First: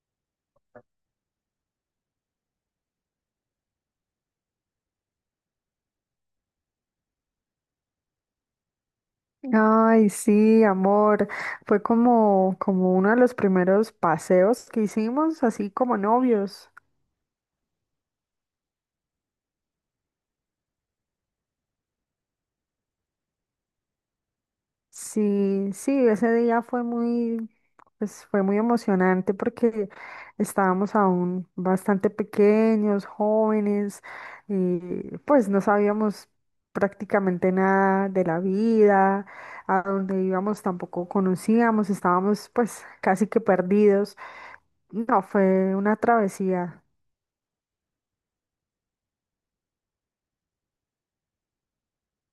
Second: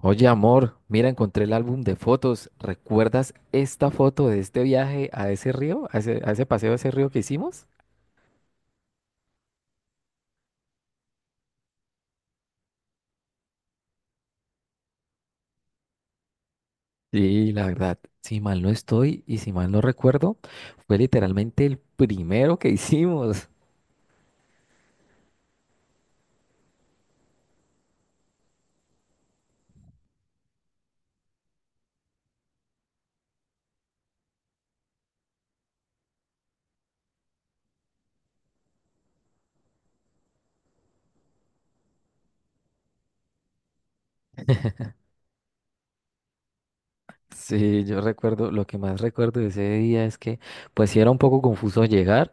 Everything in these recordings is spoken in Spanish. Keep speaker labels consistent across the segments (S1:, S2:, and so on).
S1: Oye, amor, mira, encontré el álbum de fotos. ¿Recuerdas esta foto de este viaje a ese río, a ese paseo a ese río que hicimos?
S2: Ay, sí, amor. Fue como uno de los primeros paseos que hicimos, así como novios.
S1: Sí, la verdad, si mal no estoy y si mal no recuerdo, fue literalmente el primero que hicimos.
S2: Sí, sí, ese día pues fue muy emocionante porque estábamos aún bastante pequeños, jóvenes, y pues no sabíamos prácticamente nada de la vida. A dónde íbamos tampoco conocíamos, estábamos pues casi que perdidos. No, fue una travesía.
S1: Sí, yo recuerdo, lo que más recuerdo de ese día es que pues sí era un poco confuso llegar,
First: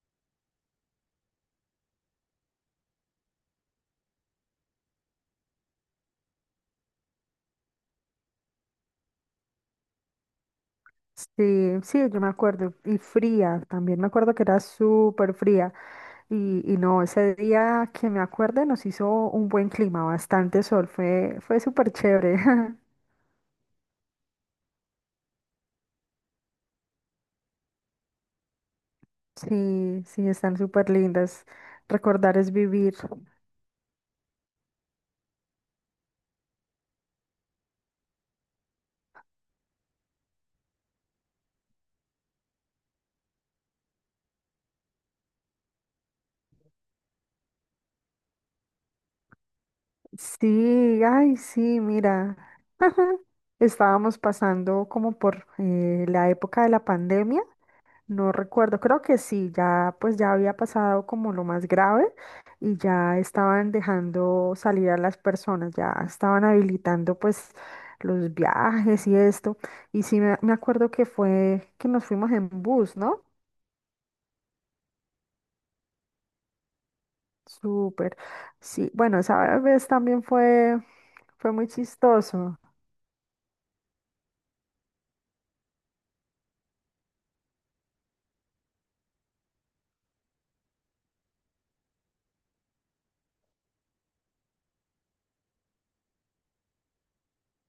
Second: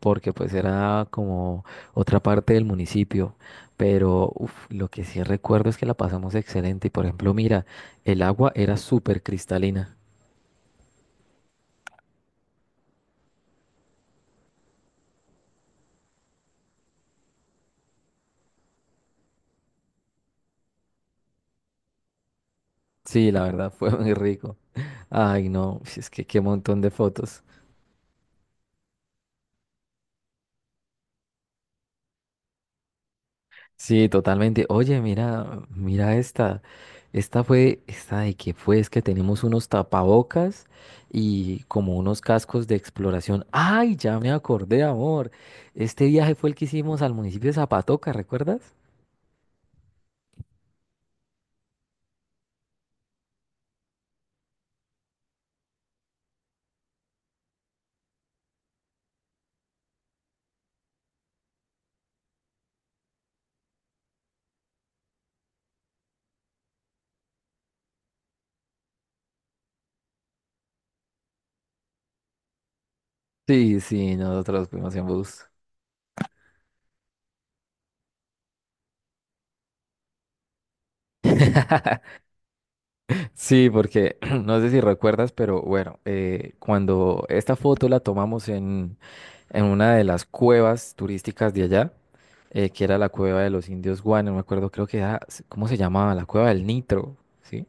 S1: porque pues era como otra parte del municipio, pero uf, lo que sí recuerdo es que la pasamos excelente y por ejemplo, mira, el agua era súper cristalina.
S2: Sí, sí, yo me acuerdo. Y fría, también me acuerdo que era súper fría. Y no, ese día que me acuerde nos hizo un buen clima, bastante sol, fue súper chévere.
S1: Sí, la verdad fue muy rico. Ay, no, si es que qué montón de fotos.
S2: Sí, sí, están súper lindas. Recordar es vivir.
S1: Sí, totalmente. Oye, mira, mira esta. Esta fue, esta de que fue, es que tenemos unos tapabocas y como unos cascos de exploración. ¡Ay, ya me acordé, amor! Este viaje fue el que hicimos al municipio de Zapatoca, ¿recuerdas?
S2: Sí, ay, sí, mira, estábamos pasando como por la época de la pandemia. No recuerdo, creo que sí, pues ya había pasado como lo más grave y ya estaban dejando salir a las personas, ya estaban habilitando pues los viajes y esto. Y sí me acuerdo que fue que nos fuimos en bus, ¿no?
S1: Sí, sí, nosotros fuimos en bus.
S2: Súper. Sí, bueno, esa vez también fue fue muy chistoso.
S1: Sí, porque no sé si recuerdas, pero bueno, cuando esta foto la tomamos en una de las cuevas turísticas de allá, que era la cueva de los indios guane, no me acuerdo, creo que era, ¿cómo se llamaba? La cueva del Nitro, ¿sí?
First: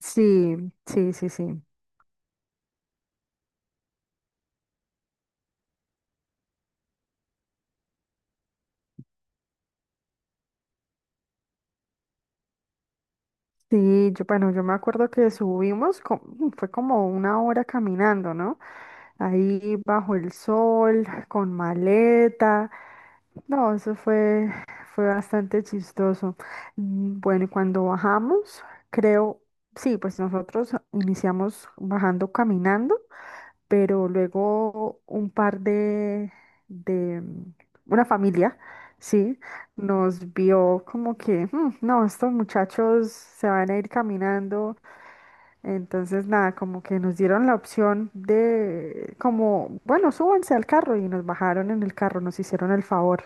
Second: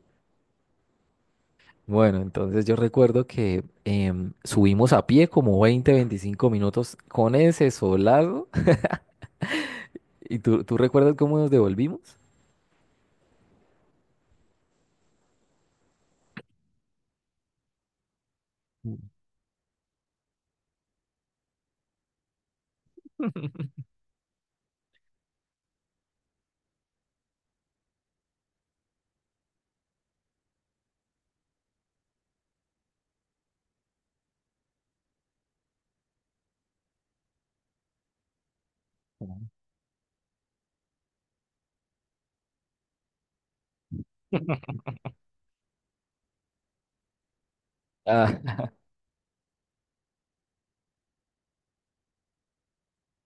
S2: Sí, sí, sí, sí.
S1: Bueno, entonces yo recuerdo que subimos a pie como 20, 25 minutos con ese solado. ¿Y tú recuerdas cómo nos devolvimos?
S2: Sí, yo, bueno, yo me acuerdo que fue como una hora caminando, ¿no?
S1: Mm,
S2: Ahí bajo el sol, con maleta. No, fue bastante chistoso. Bueno, y cuando bajamos, creo, sí, pues nosotros iniciamos bajando caminando, pero luego un par de mm, una familia, sí,
S1: claro.
S2: nos vio como que, "Mm, no, estos muchachos se van a ir caminando". Entonces, nada, como que nos dieron la opción
S1: Ah,
S2: de, como, bueno, súbanse al carro y nos bajaron en el carro, nos hicieron el favor.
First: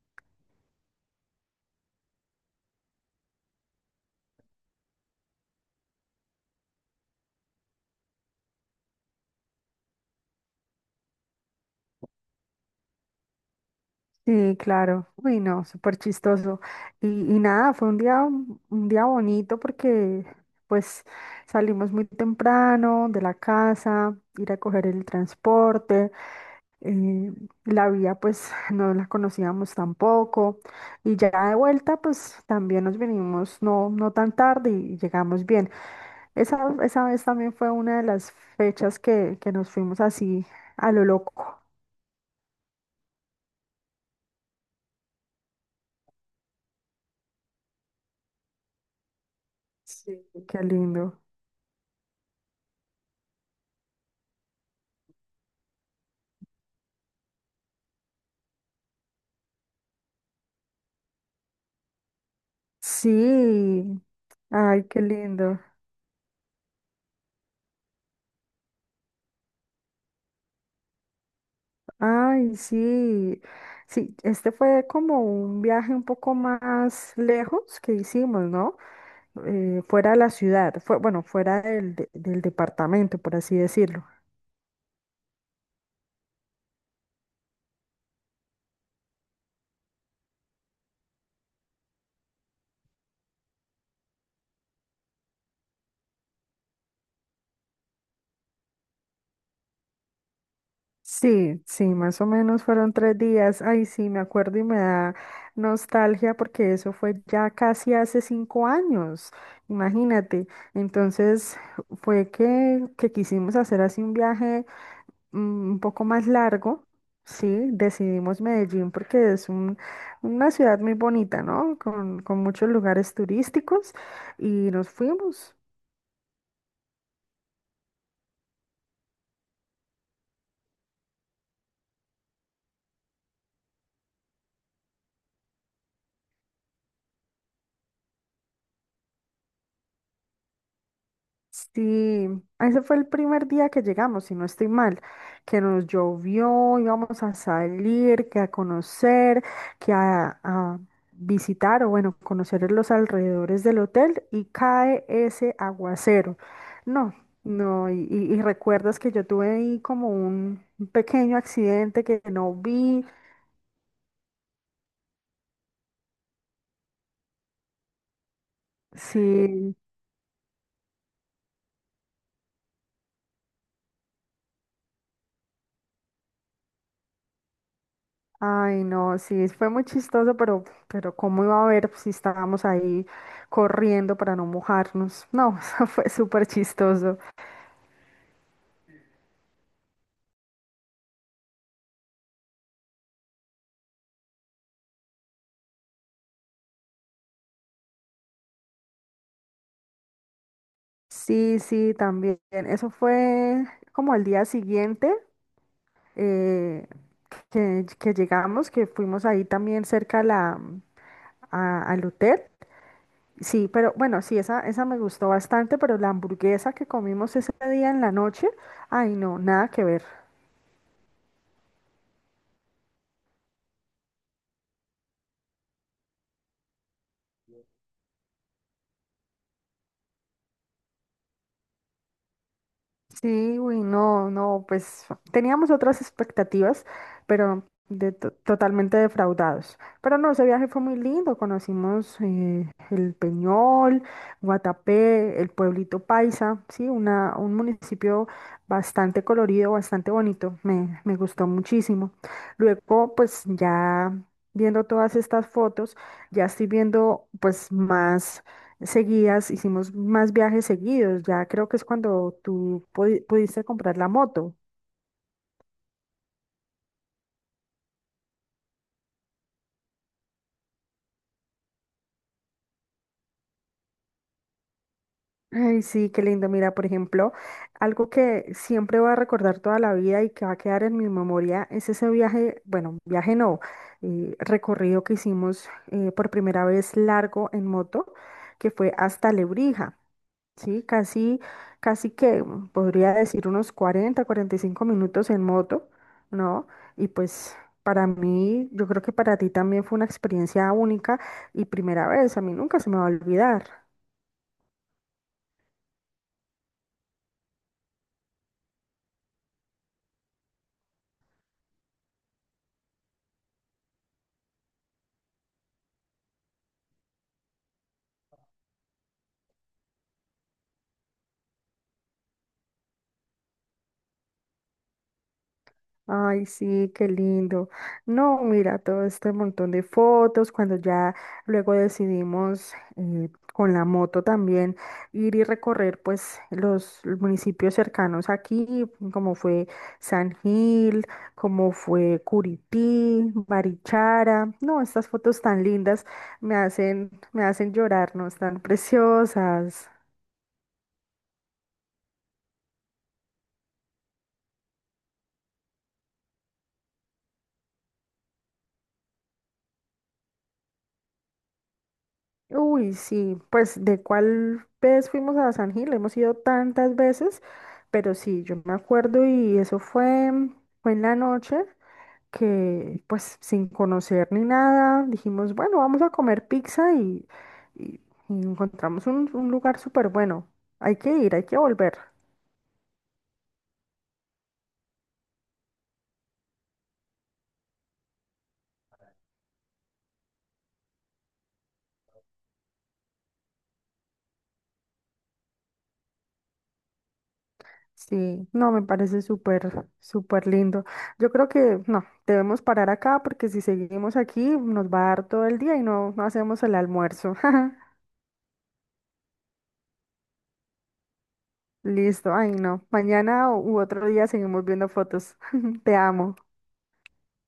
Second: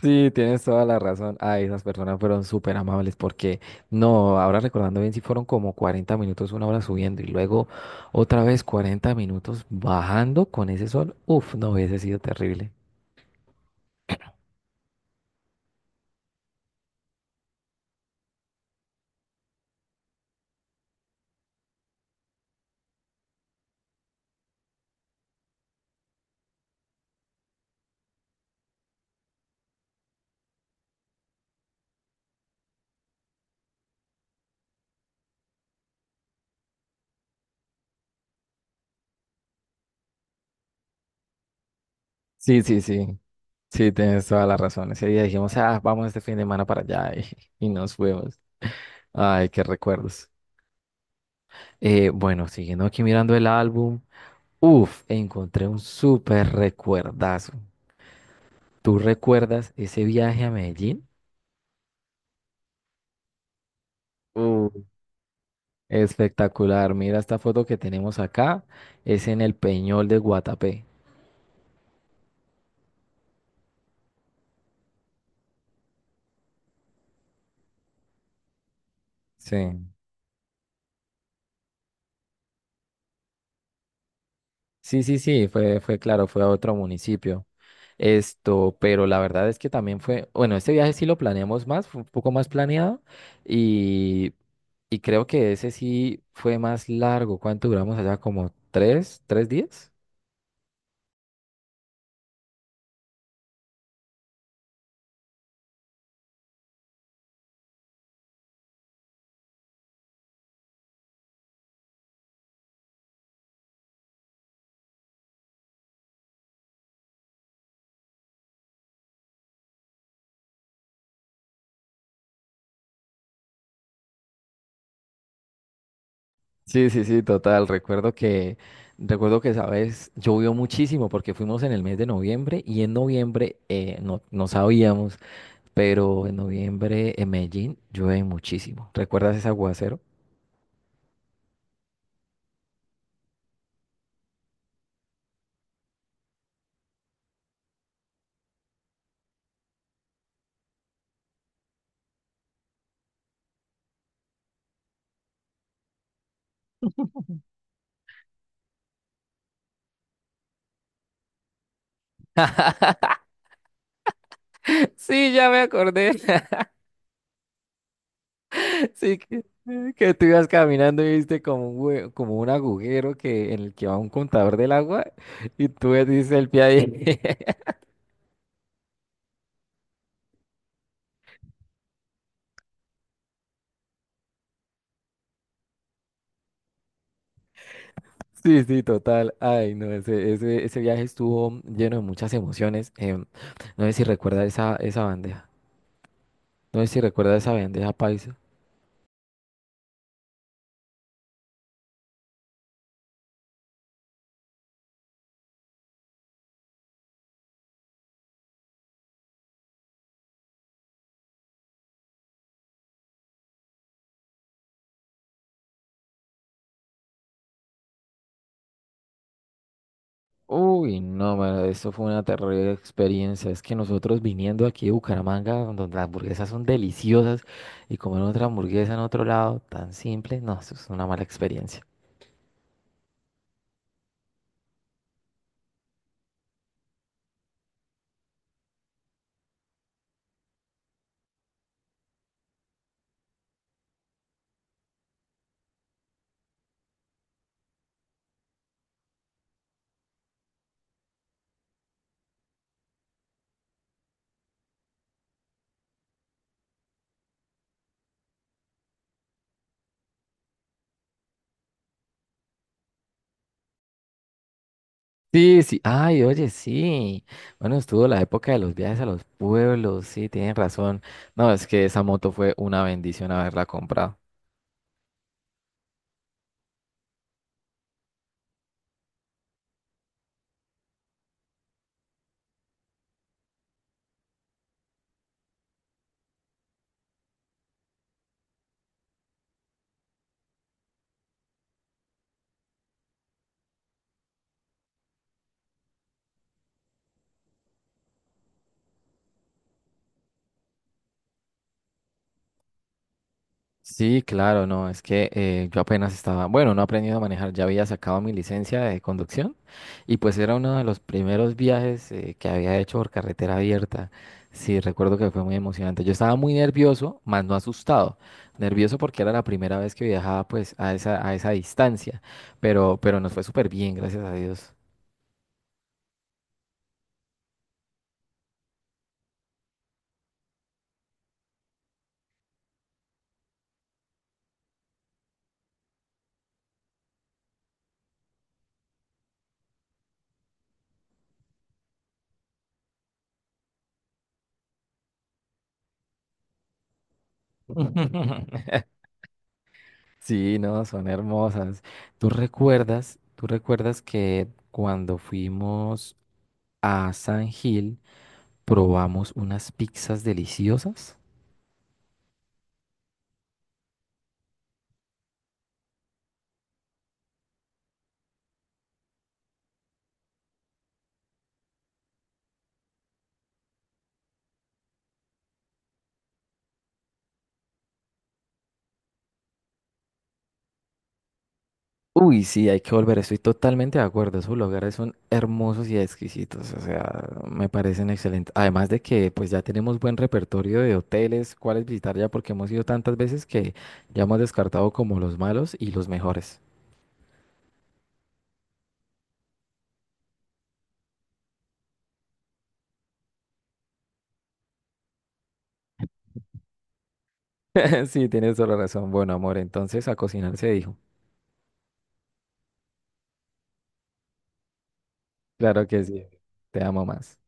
S1: sí, tienes toda la razón. Ay, esas personas fueron súper amables porque, no, ahora recordando bien, si fueron como 40 minutos, 1 hora subiendo y luego otra vez 40 minutos bajando con ese sol. Uf, no hubiese sido terrible.
S2: Sí, claro. Uy, no, súper chistoso. Y nada, fue un día bonito porque pues salimos muy temprano de la casa, ir a coger el transporte. eh, la vía pues no la conocíamos tampoco. Y ya de vuelta pues también nos venimos no tan tarde y llegamos bien. Esa, Esa vez también fue una de las fechas que nos fuimos así a lo loco.
S1: Sí, sí, sí. Sí, tienes toda la razón. Ese día dijimos, ah, vamos este fin de semana para allá y nos fuimos. Ay, qué
S2: Sí.
S1: recuerdos.
S2: Qué lindo.
S1: Bueno, siguiendo aquí mirando el álbum, uf, encontré un súper recuerdazo. ¿Tú recuerdas ese viaje a Medellín?
S2: Sí, ay, qué lindo.
S1: Espectacular. Mira esta foto que tenemos acá. Es en el Peñol de Guatapé.
S2: Ay, sí. Sí, este fue como un viaje un poco más lejos que hicimos, ¿no?
S1: Sí.
S2: Fuera de la ciudad, fue, bueno, fuera del departamento, por así decirlo.
S1: Sí, sí, sí, fue claro, fue a otro municipio. Esto, pero la verdad es que también fue, bueno, este viaje sí lo planeamos más, fue un poco más planeado y, y creo que ese sí fue más largo. ¿Cuánto duramos allá? ¿Como tres días?
S2: Sí, sí, más o menos fueron tres días. Ay, sí, me acuerdo y me da nostalgia porque eso fue ya casi hace cinco años, imagínate. Entonces fue que quisimos hacer así un viaje un poco más largo. Sí, decidimos Medellín porque es una ciudad muy bonita, ¿no? Con muchos lugares turísticos y nos fuimos.
S1: Sí, sí, sí, total. Recuerdo que esa vez llovió muchísimo porque fuimos en el mes de noviembre y en noviembre no sabíamos pero en noviembre en Medellín llueve muchísimo. ¿Recuerdas ese aguacero?
S2: Sí, ese fue el primer día que llegamos, si no estoy mal, que nos llovió. Íbamos a salir, que a conocer, a visitar o bueno, conocer los alrededores del hotel y cae ese aguacero. No, no, y recuerdas que yo tuve ahí como un pequeño accidente que no vi,
S1: Sí, ya me acordé. Sí, que,
S2: sí.
S1: que tú ibas caminando y viste como como un agujero que, en el que va un contador del agua y tú ves el pie ahí.
S2: Ay, no, sí, fue muy chistoso, pero ¿cómo iba a ver si estábamos ahí corriendo para no mojarnos? No, eso fue súper chistoso.
S1: Sí, sí, total. Ay, no, ese viaje estuvo lleno de muchas emociones. No sé si recuerdas esa bandeja. No sé si recuerdas esa bandeja paisa.
S2: Sí, sí, también. Eso fue como al día siguiente eh, que llegamos, que fuimos ahí también cerca a al hotel. Sí, pero bueno, sí, esa me gustó bastante, pero la hamburguesa que comimos ese día en la noche, ay, no, nada que ver.
S1: Uy, no, mano, eso fue una terrible experiencia. Es que nosotros viniendo aquí de Bucaramanga, donde las hamburguesas son deliciosas, y comer otra hamburguesa en otro lado tan simple, no, eso es una mala experiencia.
S2: Sí, güey, no, no, pues teníamos otras expectativas, pero totalmente defraudados. Pero no, ese viaje fue muy lindo. Conocimos el Peñol, Guatapé, el pueblito Paisa, sí, un municipio bastante colorido, bastante bonito. Me gustó muchísimo. Luego, pues ya viendo todas estas fotos, ya estoy viendo pues más seguidas, hicimos más viajes seguidos. Ya creo que es cuando pudiste comprar la moto.
S1: Sí, sí, ay, oye, sí. Bueno, estuvo la época de los viajes a los pueblos, sí, tienen razón. No, es que esa moto fue una bendición haberla comprado.
S2: Ay, sí, qué lindo. Mira, por ejemplo, algo que siempre voy a recordar toda la vida y que va a quedar en mi memoria es ese viaje, bueno, viaje no, recorrido que hicimos por primera vez largo en moto, que fue hasta Lebrija. Sí, casi que podría decir unos 40, 45 minutos en moto, ¿no? Y pues para mí, yo creo que para ti también fue una experiencia única y primera vez, a mí nunca se me va a olvidar.
S1: Sí, claro, no, es que yo apenas estaba, bueno, no he aprendido a manejar, ya había sacado mi licencia de conducción y pues era uno de los primeros viajes que había hecho por carretera abierta. Sí, recuerdo que fue muy emocionante. Yo estaba muy nervioso, más no asustado. Nervioso porque era la primera vez que viajaba pues a esa distancia, pero nos fue súper bien, gracias a Dios.
S2: Ay, sí, qué lindo. No, mira, todo este montón de fotos, cuando ya luego decidimos con la moto también ir y recorrer pues los municipios cercanos aquí, como fue San Gil, como fue Curití, Barichara. No, estas fotos tan lindas me hacen llorar, ¿no? Están preciosas.
S1: Sí, no, son hermosas. ¿Tú recuerdas que cuando fuimos a San Gil, probamos unas pizzas deliciosas.
S2: Uy, sí, pues de cuál vez fuimos a San Gil, hemos ido tantas veces, pero sí, yo me acuerdo y fue en la noche que pues sin conocer ni nada, dijimos, bueno, vamos a comer pizza y- y encontramos un lugar súper bueno, hay que ir, hay que volver.
S1: Uy, sí, hay que volver, estoy totalmente de acuerdo. Esos lugares son hermosos y exquisitos, o sea, me parecen excelentes. Además de que pues ya tenemos buen repertorio de hoteles, cuáles visitar ya, porque hemos ido tantas veces que ya hemos descartado como los malos y los mejores.
S2: Sí, no, me parece súper lindo. Yo creo que no, debemos parar acá porque si seguimos aquí nos va a dar todo el día y no, no hacemos el almuerzo.
S1: Sí, tienes toda la razón. Bueno, amor, entonces a cocinar se dijo.
S2: Listo, ay no. Mañana u otro día seguimos viendo fotos.
S1: Claro
S2: Te
S1: que sí,
S2: amo.
S1: te amo más.